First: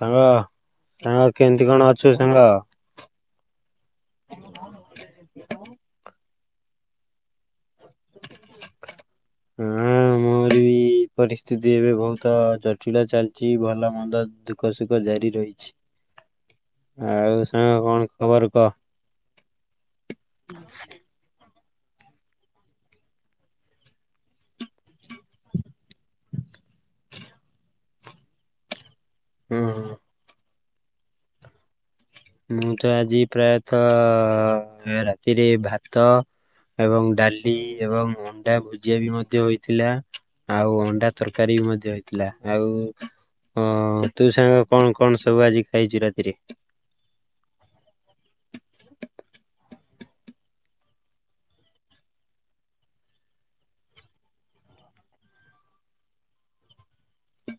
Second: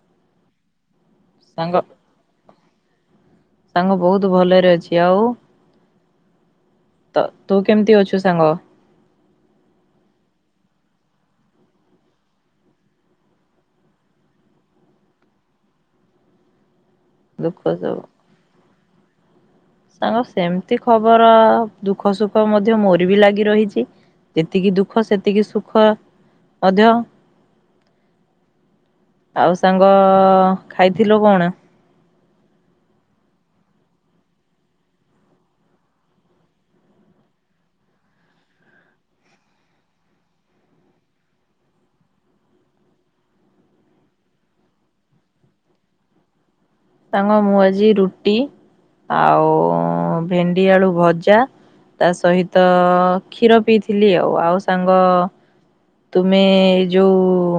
ସାଙ୍ଗ ସାଙ୍ଗ କେମିତି କଣ ଅଛୁ ସାଙ୍ଗ। ସାଙ୍ଗ ବହୁତ ଭଲରେ ଅଛି ଆଉ ତ ତୁ କେମିତି ଅଛୁ ସାଙ୍ଗ। ହଁ ଆମର [unintelligible] ଏ ପରିସ୍ଥିତି ଏବେ ବହୁତ ଜଟିଳ ଚାଲିଛି ଭଲ ମନ୍ଦ ଦୁଃଖ ସୁଖ ଜାରି ରହିଛି। ଆଉ ଦୁଃଖ ସାଙ୍ଗ ସବୁ କଣ ଖବର କହ। ସାଙ୍ଗ ସେମିତି ଖବର ଦୁଃଖ ସୁଖ ମଧ୍ୟ ମୋରିବି ଲାଗି ରହିଛି। ଯେତିକି ଦୁଃଖ ସେତିକି ସୁଖ ମଧ୍ୟ [inaudible] ଆଉ ସାଙ୍ଗ ହୁଁ ଖାଇଥିଲୁ କଣ? ମୁଁ ତ ଆଜି ପ୍ରାୟତଃ ରାତିରେ ଭାତ ଏବଂ ଡାଲି ଏବଂ ଅଣ୍ଡା ଭୁଜିଆ ବି ମଧ୍ୟ ହୋଇଥିଲା। ଆଉ ଅଣ୍ଡା ତରକାରୀ ବି ମଧ୍ୟ ହେଇଥିଲା ଆଉ ହଁ ତୁ ସାଙ୍ଗ କଣ କଣ ସବୁ ଆଜି ଖାଇଛୁ ରାତିରେ ତାଙ୍କ ମୁଁ ଆଜି ରୁଟି ଆଉ ଭେଣ୍ଡି ଆଳୁ ଭଜା। ତା ସହିତ କ୍ଷୀର ପିଇଥିଲି ଆଉ ଆଉ ସାଙ୍ଗ ତୁମେ ଯୋଉ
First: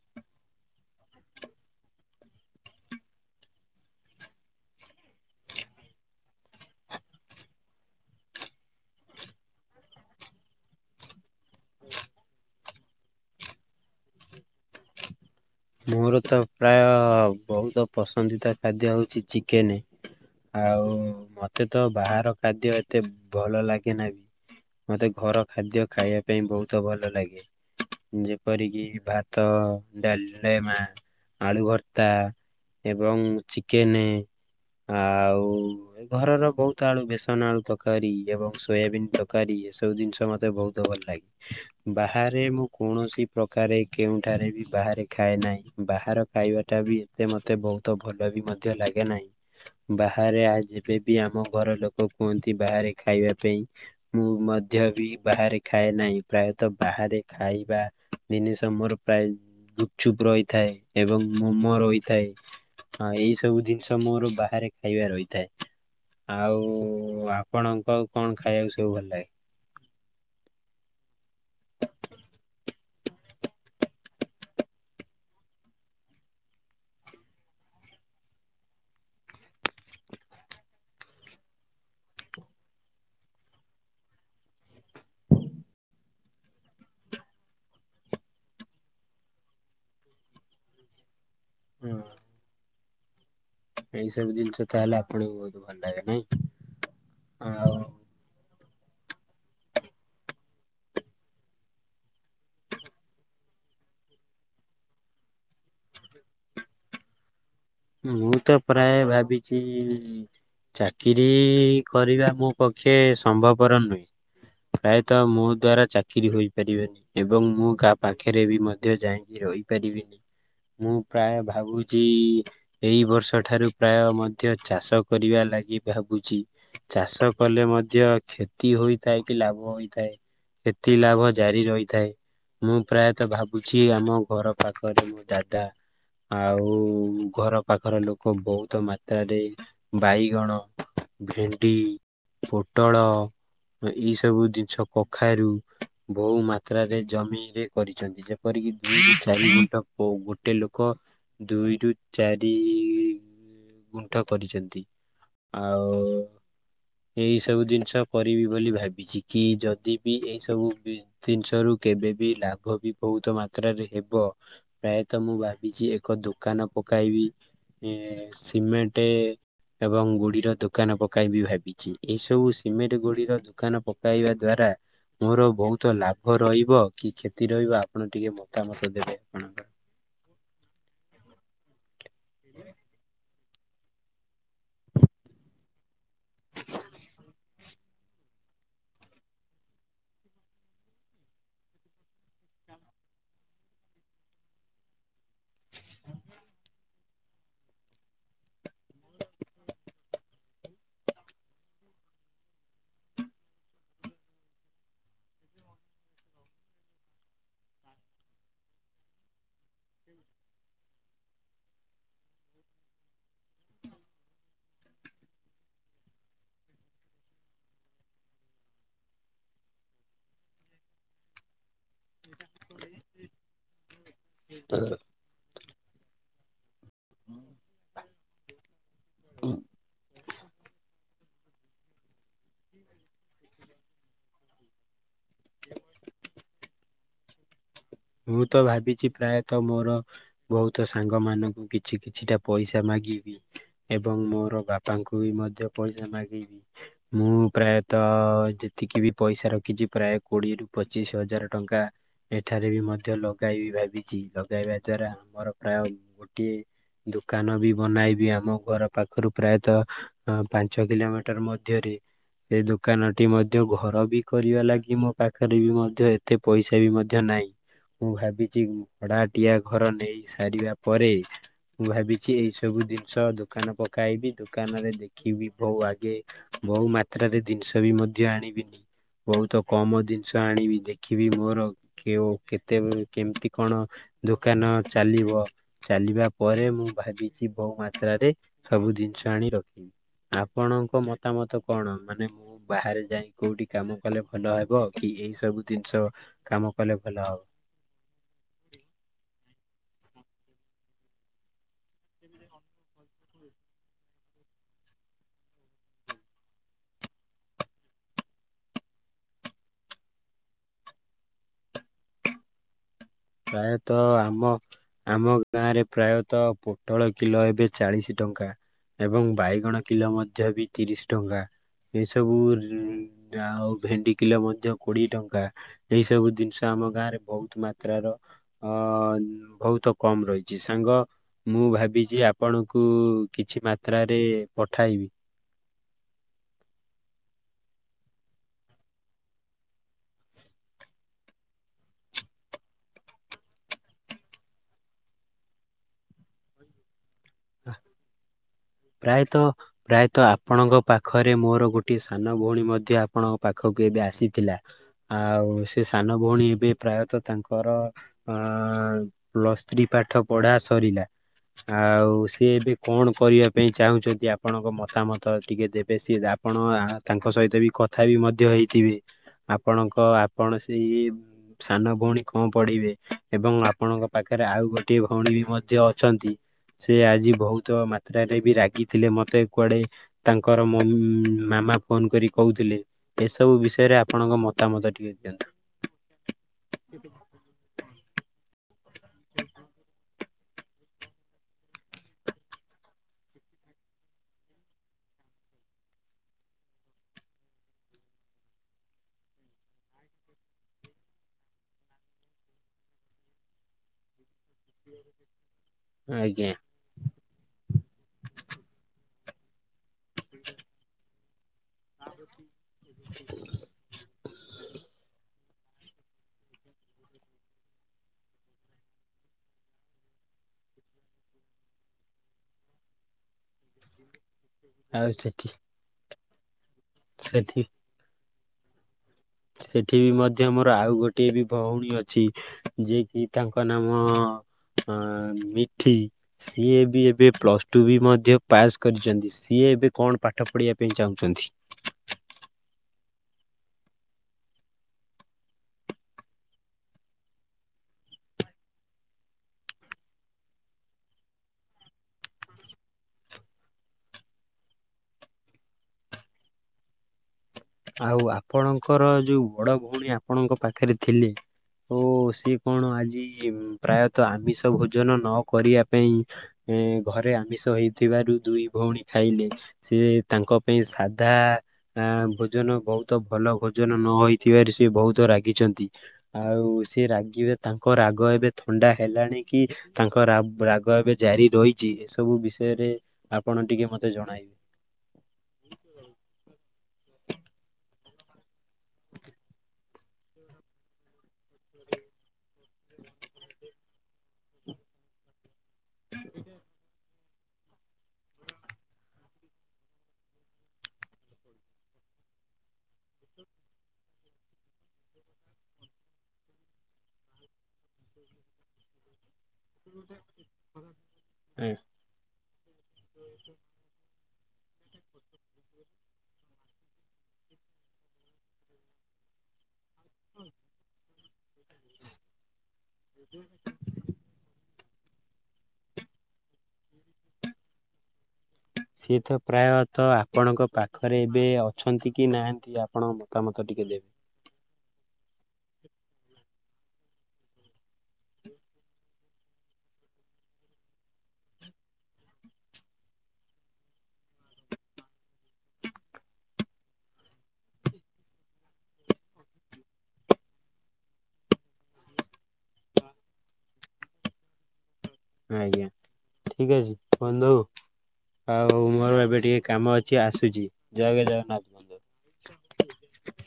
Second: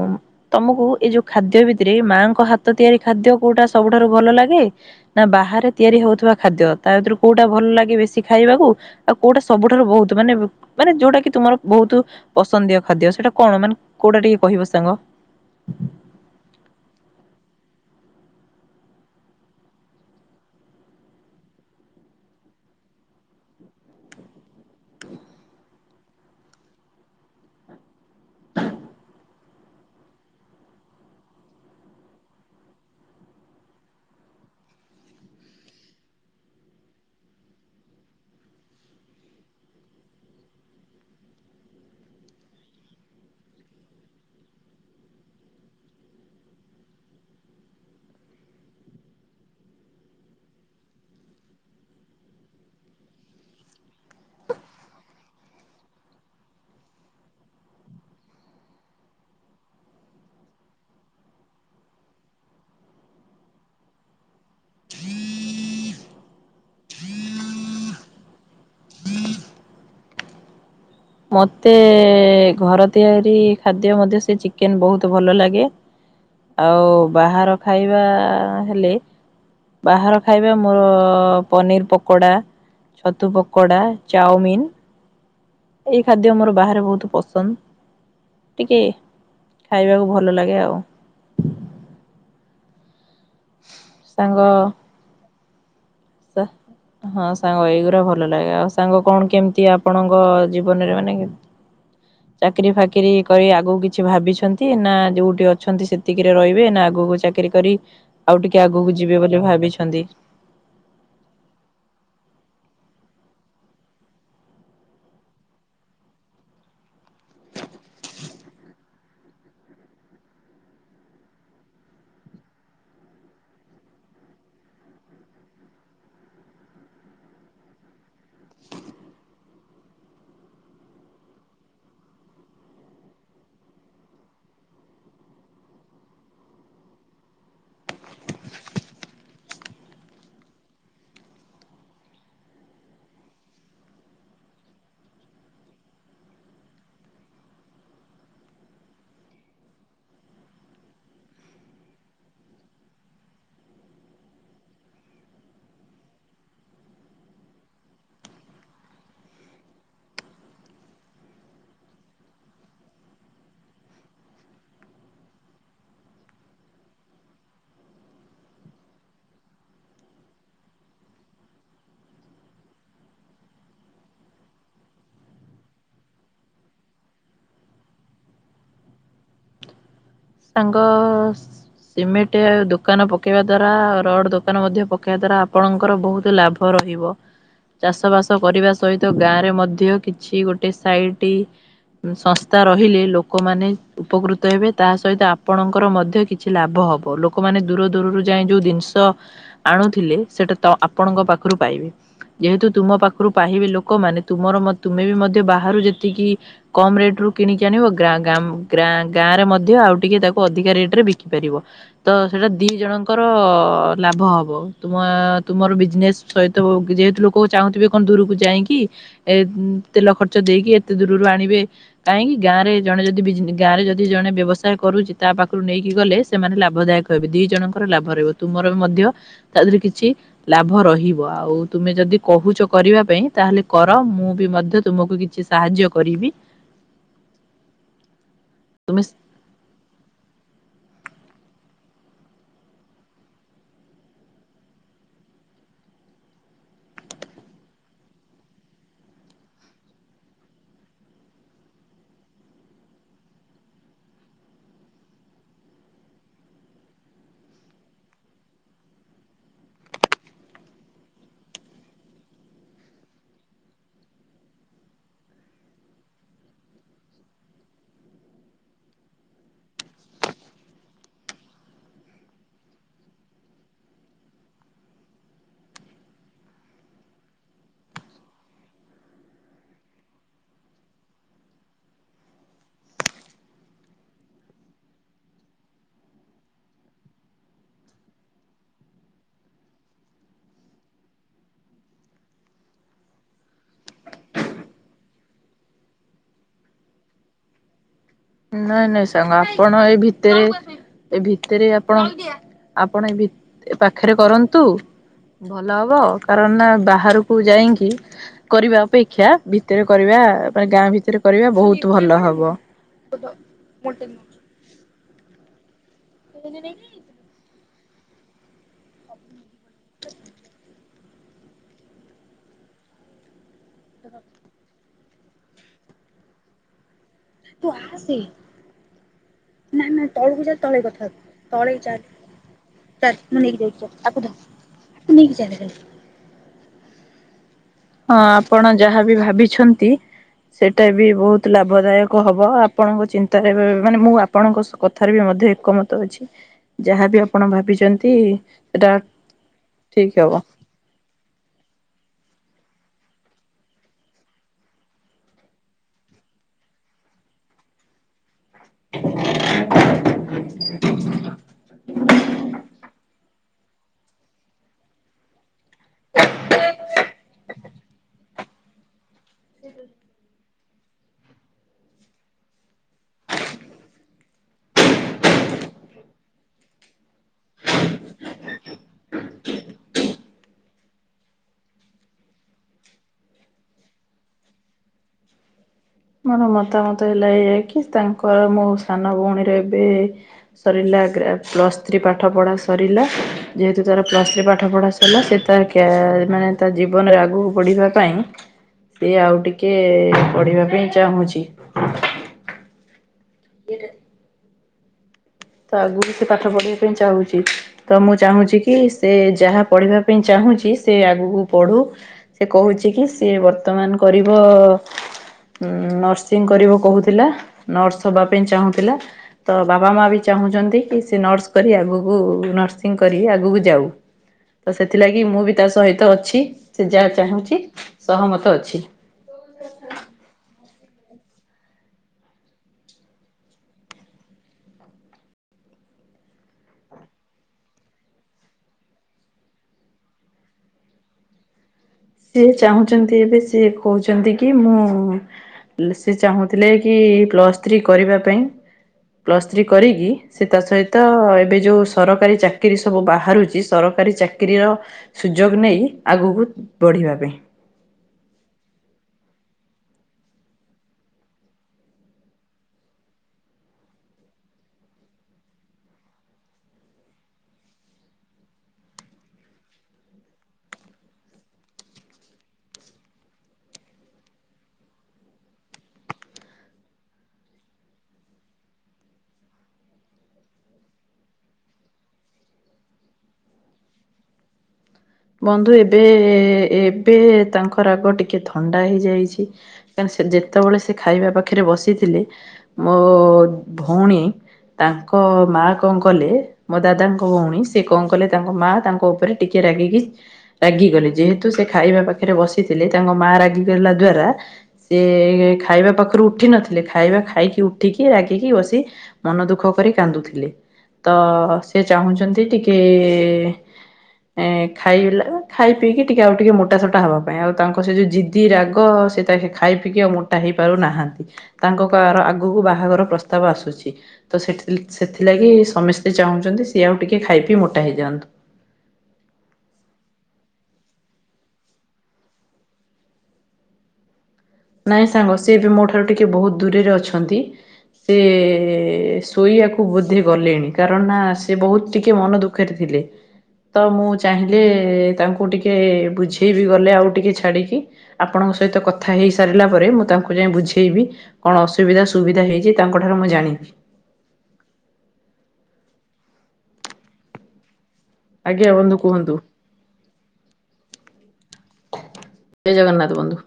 ତମକୁ ଏଇ ଯୋଉ ଖାଦ୍ୟ ଭିତରେ ମାଆଙ୍କ ହାତ ତିଆରି ଖାଦ୍ୟ କୋଉଟା ସବୁଠାରୁ ଭଲ ଲାଗେ। ନା ବାହାରେ ତିଆରି ହଉଥିବା ଖାଦ୍ୟ ତା ଭିତରୁ କୋଉଟା ଭଲ ଲାଗେ ବେଶୀ ଖାଇବାକୁ ଆଉ କୋଉଟା ସବୁଠାରୁ ବହୁତ ମାନେ ମାନେ ଯୋଉଟା କି ତୁମର ବହୁତ ପସନ୍ଦିୟ। ଖାଦ୍ୟ ସେଟା କଣ ମାନେ କୋଉଟା ଟିକେ କହିବ ସାଙ୍ଗ। ମୋର ତ ପ୍ରାୟ ବହୁତ ପସନ୍ଦିତା ଖାଦ୍ୟ ହେଉଛି ଚିକେନ। ଆଉ ମତେ ତ ବାହାର ଖାଦ୍ୟ ଏତେ ଭଲ ଲାଗେନା ବି ମତେ ଘର ଖାଦ୍ୟ ଖାଇବା ପାଇଁ ବହୁତ ଭଲ ଲାଗେ। ଯେପରିକି ଭାତ ଡାଲି ଆଳୁ ଭର୍ତ୍ତା ଏବଂ ଚିକେନ୍। ଆଉ ଘରର ବହୁତ ଆଳୁ ବେସନ ଆଳୁ ତରକାରୀ ଏବଂ ସୋୟାବିନ୍ ତରକାରୀ ଏସବୁ ଜିନିଷ ମତେ ବହୁତ ଭଲ ଲାଗେ। ବାହାରେ ମୁଁ କୌଣସି ପ୍ରକାରେ କେଉଁଠାରେ ବି ବାହାରେ ଖାଏ ନାହିଁ ବାହାର ଖାଇବାଟା ବି ଏତେ ମତେ ବହୁତ ଭଲ ବି ମଧ୍ୟ ଲାଗେ ନାହିଁ। ବାହାରେ ଆ ଯେବେବି ଆମ ଘର ଲୋକ କୁହନ୍ତି ବାହାରେ ଖାଇବା ପାଇଁ ମୁଁ ମଧ୍ୟ ବି ବାହାରେ ଖାଏ ନାହିଁ ପ୍ରାୟତଃ ବାହାରେ ଖାଇବା। ଜିନିଷ ମୋର ପ୍ରାୟ ଚୁପ୍ ରହିଥାଏ ଏବଂ ମମ ରହିଥାଏ। ହଁ ଏଇ ସବୁ ଜିନିଷ ମୋର ବାହାରେ ଖାଇବା ରହିଥାଏ। ଆଉ ଆପଣଙ୍କ କଣ ଖାଇବାକୁ ସବୁ ଭଲ ଲାଗ? ମୋତେ ଘର ତିଆରି ଖାଦ୍ୟ ମଧ୍ୟ ସେ ଚିକେନ ବହୁତ ଭଲ ଲାଗେ ଆଉ ବାହାର ଖାଇବା ହେଲେ ବାହାର ଖାଇବା ମୋ ପନିର ପକୋଡ଼ା, ଛତୁ ପକୋଡ଼ା, ଚାଉମିିନ ଏଇ ଖାଦ୍ୟ ମୋର ବାହାରେ ବହୁତ ପସନ୍ଦ ଟିକେ ଖାଇବାକୁ ଭଲ ଲାଗେ ଆଉ, ହଁ। ଏଇ ସବୁ ସାଙ୍ଗ ଜିନିଷ ତାହେଲେ ଆପଣଙ୍କୁ ବହୁତ ଭଲ ଲାଗେ ନାଇଁ। ହଁ ସାଙ୍ଗ ଆଉ ଏଇଗୁରା ଭ ଭଲ ଲାଗେ ଆଉ ସାଙ୍ଗ କଣ କେମିତି ଆପଣଙ୍କ ଜୀବନରେ ମାନେ ଚାକିରୀ ଫାକିରି କରି ଆଗକୁ କିଛି ଭାବିଛନ୍ତି ନା ଯୋଉଠି ଅଛନ୍ତି ସେତିକିରେ ରହିବେ ନା ଆଗକୁ ଚାକି ଚାକିରି କରି ମୁଁ ଆଉ ତ ଟିକେ ଆଗକୁ ପ୍ରାୟ ଯିବେ ବୋଲି ଭାବିଛି ଭାବିଛନ୍ତି। ଚାକିରିୀ କରିବା ମୋ ପକ୍ଷେ ସମ୍ଭବର ନୁହେଁ। ପ୍ରାୟତଃ ମୋ ଦ୍ଵାରା ଚାକିରିୀ ହୋଇପାରିବେନି। ଏବଂ ମୁଁ କାହା ପାଖରେ ବି ମଧ୍ୟ ଯାଇଁକି ରହିପାରିବିନି। ମୁଁ ପ୍ରାୟ ଭାବୁଛି ଏଇ ବର୍ଷ ଠାରୁ ପ୍ରାୟ ମଧ୍ୟ ଚାଷ କରିବା ଲାଗି ଭାବୁଛି। ଚାଷ କଲେ ମଧ୍ୟ କ୍ଷତି ହୋଇଥାଏ କି ଲାଭ ହୋଇଥାଏ। ଏତି ଲାଭ ଜାରି ରହିଥାଏ। ମୁଁ ପ୍ରାୟତଃ ଭାବୁଛି ଆମ ଘର ପାଖରେ ମୋ ଦାଦା ଆଉ ଘର ପାଖର ଲୋକ ବହୁତ ମାତ୍ରାରେ ବାଇଗଣ ଭେଣ୍ଡି ପୋଟଳ ଏଇ ସବୁ ଜିନିଷ କଖାରୁ ବହୁ ମାତ୍ରାରେ ଜମିରେ କରିଛନ୍ତି। କରିକି ଗୋଟେ ଲୋକ ଦୁଇରୁୁ ଚାରି ଦି ଘୁଣ୍ଟ କରିଛନ୍ତି ଆଉ ଏଇ ସବୁ ଜିନିଷ କରିବି ବୋଲି ଭାବିଛି କି ଯଦି ବି ଏଇ ସବୁ ଜିନିଷ ରୁ କେବେ ବି ଲାଭ ବି ବହୁତ ମାତ୍ରାରେ ହେବ ପ୍ରାୟତଃ ମୁଁ ଭାବିଛି ଏକ ଦୋକାନ ପକାଇବି ଏ ସିମେଣ୍ଟ ଏବଂ ଗୁଡିର ଦୋକାନ ପକାଇ ବି ଭାବିଛି ଏଇ ସବୁ ସିମେଣ୍ଟ ଗୁଡିର ଦୋକାନ ପକାଇବା ଦ୍ଵାରା ମୋର ବହୁତ ଲାଭ ରହିବ କି କ୍ଷତି ରହିବ ଆପଣ ଟିକେ ମତାମତ ଦେବେ ସାଙ୍ଗ ସିମେଣ୍ଟ ଆଉ ଦୋକାନ ପକେଇ ପକେଇବା ଦ୍ଵାରା ରଡ଼ ଦୋକାନ ମଧ୍ୟ ପକେଇବା ଦ୍ଵାରା ଆପଣଙ୍କର ବହୁତ ଲାଭ ରହିବ ଚାଷବାସ ଚାଷ କରିବା ସହିତ ଗାଁ ରେ ମଧ୍ୟ କିଛି ଗୋଟେ ସାଇଟ୍ ସଂସ୍ଥା ରହିଲେ ଲୋକମାନେ ଉପକୃତ ହେବେ ତା ସହିତ ଆପଣଙ୍କର ମଧ୍ୟ କିଛି ଲାଭ ହବ ଲୋକମାନୋନ ଦୂର ଦୂରରୁ ଯାଇଏ ଯୋଉ ଜିନିଷ ଆଣୁଥିଲେ ସେଟା ତ ଆପଣଙ୍କ ପାଖରୁ ପାଇବେ ଯେହେତୁ ତୁମ ପାଖରୁ ପାହିବେ ଲୋକମାନେ ତୁମର ତୁମେ ବି ମଧ୍ୟ ବାହାରୁ ଯେତିକି କମ ରେଟ ରୁ କିଣିକି ଆଣିବ ଗଁ ଗ ଗାଁ ରେ ମଧ୍ୟ ଆଉ ଟିକେ ତାକୁ ଅଧିକା ରେଟ ରେ ବିକି ପାରିବ ତ ସେଇଟା ଦି ଜଣଙ୍କର ଲାଭ ହବ ତୁମ ତୁମର ବିଜନେସ୍ ସହିତ ଓ ଯେହେତୁ ଲୋକ ଚାହୁଁଥିବେ କଣ ଦୂରକୁ ଯାଇଁକି ଏ ତେଲ ଖର୍ଚ୍ଚ ଦେଇକି ଏତେ ଦୂରରୁ ଆଣିବେ କାହିଁକି ଗାଁରେ ଜଣେ ଯଦି ବିଜ୍ ଗାଁରେ ଯଦି ଜଣେ ବ୍ୟବସାୟ କରୁଛି ତା ପାଖରୁ ନେଇକି ଗଲେ ସେମାନେ ଲାଭ ଦାୟକ ହେବେ ଦି ଜଣଙ୍କର ଲାଭ ରହିବ ତୁମର ମଧ୍ୟ ତା ଦେହରେ କିଛି ଲାଭ ରହିବ ଆଉ ତୁମେ ଯଦି କହୁଛ କରିବା ପାଇଁ ତାହେଲେ କର ମୁଁ ବି ମଧ୍ୟ ତୁମକୁ କିଛି ସାହାଯ୍ୟ କରିବି। ମୁଁ ତ ତୁମେ ଭାବିଛି ପ୍ରାୟ ତ ମୋର ବହୁତ ସାଙ୍ଗ ମାନଙ୍କୁ କିଛି କିଛିଟା ପଇସା ମାଗିବି ଏବଂ ମୋର ବାପାଙ୍କୁ ବି ମଧ୍ୟ ପଇସା ମାଗିବି। ମୁଁ ପ୍ରାୟତଃ ଯେତିକି ବି ପଇସା ରଖିଛି ପ୍ରାୟ କୋଡିଏ ରୁ ପଚିଶି ହଜାର ଟଙ୍କା ଏଠାରେ ବି ମଧ୍ୟ ଲଗାଇ ବି ଭାବିଛି ଲଗେଇବା ଦ୍ଵାରା ଆମର ପ୍ରାୟ ଗୋଟିଏ ଦୋକାନ ବି ବନାଇବି ଆମ ଘର ପାଖରୁ ପ୍ରାୟତଃ ପାଞ୍ଚ କିଲୋମିଟର ମଧ୍ୟରେ ଏ ଦୋକାନଟି ମଧ୍ୟ ଘର ବି କରିବା ଲାଗି ମୋ ପାଖରେ ବି ମଧ୍ୟ ଏତେ ପଇସା ବି ମଧ୍ୟ ନାହିଁ। ମୁଁ ଭାବିଛି ଭଡାଟିଆ ଘର ନେଇ ସାରିବା ପରେ ମୁଁ ଭାବିଛି ଏଇ ସବୁ ଜିନିଷ ଦୋକାନ ପକାଇବି ଦୋକାନରେ ଦେଖିବି ପ୍ରଉ ଆଗେ ବହୁ ମାତ୍ରାରେ ଜିନିଷ ବି ମଧ୍ୟ ଆଣିବିନି ବହୁତ କମ ଜିନିଷ ଆଣିବି ଦେଖିବି ମୋର କେଉଁ କେ ତେ କେମିତି କଣ ଦୋକାନ ଚାଲିବ। ଚାଲିବା ପରେ ମୁଁ ଭାବିଛି ବୋଉ ମାତ୍ରାରେ ସବୁ ଜିନିଷ ଆଣି ରଖିବି। ଆପଣଙ୍କ ମତାମତ କଣ ମାନେ ମୁଁ ବାହାରେ ଯାଇ କୋଉଠି କାମ କଲେ ଭଲ ହେବ କି ଏଇ ସବୁ ଜିନିଷ କାମ କଲେ ଭଲ ହବ। ନାଇଁ ନାଇଁ ସାଙ୍ଗ ଆପଣ ଏଇ ଭିତରେ ଏ ଭିତରେ ଆପଣ ଆପଣ ଏ ଭି ଏ ପାଖରେ କରନ୍ତୁ। ଭଲ ହବ କାରଣ ନା ବାହାରକୁ ଯାଇଁକି କରିବା ଅପେକ୍ଷା ଭିତରେ କରିବା ମାନେ ଗାଁ ଭିତରେ କରିବା ବହୁତ ଭଲ ହବ। ପ୍ରାୟତଃ ଆମ ଆମ ଗାଁରେ ପ୍ରାୟତଃ ପୋଟଳ କିଲୋ ଏବେ ଚାଳିଶ ଟଙ୍କା ଏବଂ ବାଇଗଣ କିଲୋ ମଧ୍ୟ ବି ତିରିଶ ଟଙ୍କା। ଏସବୁ ରୁ ଆଉ ଭେଣ୍ଡି କିଲୋ ମଧ୍ୟ କୋଡିଏ ଟଙ୍କା। ଏଇ ସବୁ ଜିନିଷ ଆମ ଗାଁ ରେ ବହୁତ ତୁ ମାତ୍ରାର ଆସେ। ଅ ଅନ୍ ବହୁତ କମ୍ ରହିଛି ସାଙ୍ଗ ମୁଁ ଭାବିଛି ଆପଣଙ୍କୁ କିଛି ମାତ୍ରାରେ ପଠାଇବି [unintelligible] ହଁ ଆପଣ ଯାହାବି ଭାବିଛନ୍ତି ସେଇଟା ବି ବହୁତ ଲାଭଦାୟକ ହବ ଆପଣଙ୍କ ଚିନ୍ତାରେ ବି ମାନେ ମୁଁ ଆ ଆପଣଙ୍କ ସ କଥାରେ ବି ମଧ୍ୟ ଏକମତ ଅଛି ଯାହାବି ଆପଣ ଭାବିଛନ୍ତି ସେଟା ପ୍ରାୟତଃ ଠିକ ପ୍ରାୟତଃ ହବ। ଆପଣଙ୍କ ପାଖ ଖରେ ମୋର ଗୋଟିଏ ସାନ ଭଉଣୀ ମଧ୍ୟ ଆପଣଙ୍କ ପାଖକୁ ଏବେ ଆସିଥିଲା। ଆଉ ସେ ସାନ ଭଉଣୀ ଏବେ ପ୍ରାୟତଃ ତାଙ୍କର ଅଁ ପ୍ଲସ୍ ଥ୍ରୀ ପାଠ ପଢା ସରିଲା। ଆଉ ସିଏ ଏବେ କଣ କରିବା ପାଇଁ ଚାହୁଁଛନ୍ତି ଆପଣଙ୍କ ମତାମତ ଟିକେ ଦେ ବେ ସିଏ ଆପଣ ତାଙ୍କ ସହିତ ବି କଥା ବି ମଧ୍ୟ ହେଇଥିବେ। ଆପଣଙ୍କ ଆପଣ ସେଇ ସାନ ଭଉଣୀ କଣ ପଢିବେ ଏବଂ ଆପଣଙ୍କ ପାଖରେ ଆଉ ଗୋଟିଏ ଭଉଣୀ ବି ମଧ୍ୟ ଅଛନ୍ତି। ସିଏ ଆଜି ବହୁତ ମାତ୍ରାରେ ବି ରାଗିଥିଲେ ମତେ କୁଆଡେ ତାଙ୍କର ମମ୍ ମାମା ଫୋନ କରି କହୁଥିଲେ। ଏସବୁ ବିଷୟରେ ଆପଣଙ୍କ ମତାମତ ଟିକେ ଦିଅନ୍ତୁ। ମୋର ମତାମତ ହେଲା ଏୟା କି ତାଙ୍କର ମୋ ସାନ ଭଉଣୀରେ ଏବେ ସରିଲା ଗ୍ରା ପ୍ଲସ୍ ଥ୍ରୀ ପାଠ ପଢ଼ା ସରିଲା। ଯେହେତୁ ତାର ପ୍ଲସ୍ ଥ୍ରୀ ପାଠ ପଢ଼ା ସରିଲା। ସେତେବେଳ ତା ମାନେ ତା ଜୀବନରେ ଆଗକୁ ବଢ଼ିବା ପାଇଁ ସିଏ ଆଉ ଟିକେ ପଢିବା ପାଇଁ ଚାହୁଁଚି। ଏଇଟା [inaudible] ତ ଆଗକୁ ସେ ଆଜ୍ଞା ପାଠ ପଢ଼ିବା ପାଇଁ ଚାହୁଁଚି ତ ମୁଁ ଚାହୁଁଚି କି ସେ ଯାହା ପଢ଼ିବା ପାଇଁ ଚାହୁଁଚି ସେ ଆଗକୁ ବଢୁ ସେ କହୁଚି କି ସେ ବର୍ ର୍ତ୍ତମାନ କରିବ ହୁଁ ନର୍ସିଂ କରିବ କହୁଥିଲା। ନର୍ସ ହବା ପାଇଁ ଚାହୁଁଥିଲା। ତ ବାବା ମା ବି ଚାହୁଁଚନ୍ତି କି ସେ ନର୍ସ କରି ଆଗକୁ ନର୍ସିଂ କରି ଆଗକୁ ଯାଉ। ତ ଆଉ ସେଥିଲାଗି ମୁଁ ସେଠି ବି ତା ସହିତ ଅଛି। ସେ ଯାହା ଚାହୁଁଚି ସେଠି ସହମତ ଅଛି। ସେଠି ବି ମଧ୍ୟ ମୋର ଆଉ ଗୋଟିଏ ବି ଭଉଣୀ ଅଛି। ଯିଏ କିି ତାଙ୍କ ନାମ ଅ ମିଠି। ସିଏ ବି ଏବେ ପ୍ଲସ ଟୁ ବି ମଧ୍ୟ ପାସ୍ କରିଚନ୍ତି ସିଏ ଏବେ କଣ ପାଠ ପଢିବା ପାଇଁ ଚାହୁଁଚନ୍ତି। ସିଏ ଚାହୁଁଚନ୍ତି ଏବେ ସିଏ କହୁଚନ୍ତି କି ମୁଁ ଉଁ ସେ ଚାହୁଁଥିଲେ କି ପ୍ଲସ୍ ଥ୍ରୀ କରିବା ପାଇଁ ପ୍ଲସ୍ ଥ୍ରୀ କରିକି ସେ ତା ସହିତ ଏବେ ଯୋଉ ସରକାରୀ ଚାକିରି ସବୁ ବାହାରୁଚି ସରକାରୀ ଚା କିରୀର ସୁଯୋଗ ନେଇ ଆଗକୁ ବଢିବା ପାଇଁ। ଆଉ ଆପଣଙ୍କର ଯୋଉ ବଡ ଭଉଣୀ ଆପଣଙ୍କ ପାଖରେ ଥିଲେ। ଓ ସିଏ କଣ ଆଜି ପ୍ରାୟତଃ ଆମିଷ ଭୋଜନ ନ କରିବା ପାଇଁ ଏ ଘରେ ଆମିଷ ହେଇଥିବାରୁ ଦୁଇ ଭଉଣୀ ଖାଇଲେ। ସିଏ ତାଙ୍କ ପାଇଁ ସାଧା ଆ ବ ଭୋଜନ ବହୁତ ଭଲ ଭୋଜନ ନ ହେଇଥିବାର ସେ ବହୁତ ରାଗିଚନ୍ତି। ଆଉ ସେ ରାଗିବେ। ତାଙ୍କ ରାଗ ଏବେ ଥଣ୍ଡା ହେଲାଣି କି? ତାଙ୍କ ରାଗ ଏବେ ଜାରି ରହିଚି ଏସବୁ ବିଷୟରେ ଆପଣ ଟିକେ ମତେ ଜଣାଇବେ। ବନ୍ଧୁ ଏବେ ଏବେ ତାଙ୍କ ରାଗ ଟିକେ ଥଣ୍ଡା ହେଇଯାଇଚି। ଯେତେବେଳେ ସେ ଖାଇବା ପାଖରେ ବସିଥିଲେ ମୋ ଭଉଣୀ ତାଙ୍କ ମା କଣ କଲେ ମୋ ଦାଦାଙ୍କୁ ଭଉଣୀ ସେ କଣ କଲେ ତାଙ୍କ ମାଆ ତାଙ୍କ ଉପରେ ଟିକିଏ ରାଗିକି ରାଗିଗଲେ ଯେହେତୁ ସେ ଖାଇବା ପାଖରେ ବସିଥିଲେ ତାଙ୍କ ମା ରାଗିଗଲା ଦ୍ଵାରା ସିଏ ଖାଇବା ପାଖରୁ ଉଠିିନଥିଲେ। ଖାଇବା ଖାଇକି ଉଠିକି ରାଗିକି ବସି ମନ ଦୁଃଖ କରି କାନ୍ଦୁଥିଲେ। ତ ଏଁ, ସେ ଚାହୁଁଚନ୍ତି ଟିକେ ଇଁ ଖାଇଲା ଖାଇ ପିଇକି ଟିକେ ଆଉ ଟିକେ ମୋଟାସୋଟା ହବା ପାଇଁ। ଆଉ ତାଙ୍କ ସେ ଯେଉଁ ଜିଦି ରାଗ ସେ ତା ଖାଇ ପିିଇକି ଆଉ ମୋଟା ହେଇପାରୁନାହାନ୍ତି। ତାଙ୍କ କହିବାର ଆଗକୁ ବାହାଘର ପ୍ରସ୍ତାବ ଆସୁଚି। ତ ସେଥି ସେଥିଲାଗି ସମସ୍ତେ ଚାହୁଁଚନ୍ତି ସିଏ ଆଉ ଟିକେଏ ଖାଇ ପିଇ ମୋଟା ହେଇଯାଆନ୍ତୁ। ସିଏ ତ ପ୍ରାୟତଃ ଆପଣଙ୍କ ପାଖରେ ଏବେ ଅଛନ୍ତି କି ନାହାନ୍ତି ଆପଣ ମତାମତ ଟିକେ ଦେବେ। ନାଇଁ ସାଙ୍ଗ ସିଏ ବି ମୋ ଠାରୁ ଟିକେ ବହୁତ ଦୂରରେ ଅଛନ୍ତି। ସେ ଶୋଇବାକୁ ବୋଧେ ଗଲେଣି। କାରଣ ନା ସେ ବହୁତ ଟିକେ ମନ ଦୁଃଖରେ ଥିଲେ। ତ ମୁଁ ଚାହିଁଲେ ତାଙ୍କୁ ଟିକେ ବୁଝେଇବିି ଗଲେ ଆଉ ଟିକେ ଛାଡ଼ିକି। ଆପଣଙ୍କ ସହିତ କଥା ହେଇ ସାରିଲା ପରେ ମୁଁ ତାଙ୍କୁ ଯାଇ ବୁଝେଇବି କଣ ଅସୁବିଧା ସୁବିଧା ହେଇଚି ତାଙ୍କଠାରୁ ମୁଁ ଜାଣିବି। ଆଜ୍ଞା ଠିକ୍ ଅଛି ବନ୍ଧୁ। ଆଜ୍ଞା ଆଉ ବନ୍ଧୁ ମୋର ଏବେ କୁହନ୍ତୁ ଟିକେ କାମ ଅଛି ଆସୁଚି ଜୟ ଜଗନ୍ନାଥ ବନ୍ଧୁ। ଜୟ ଜଗନ୍ନାଥ ବନ୍ଧୁ।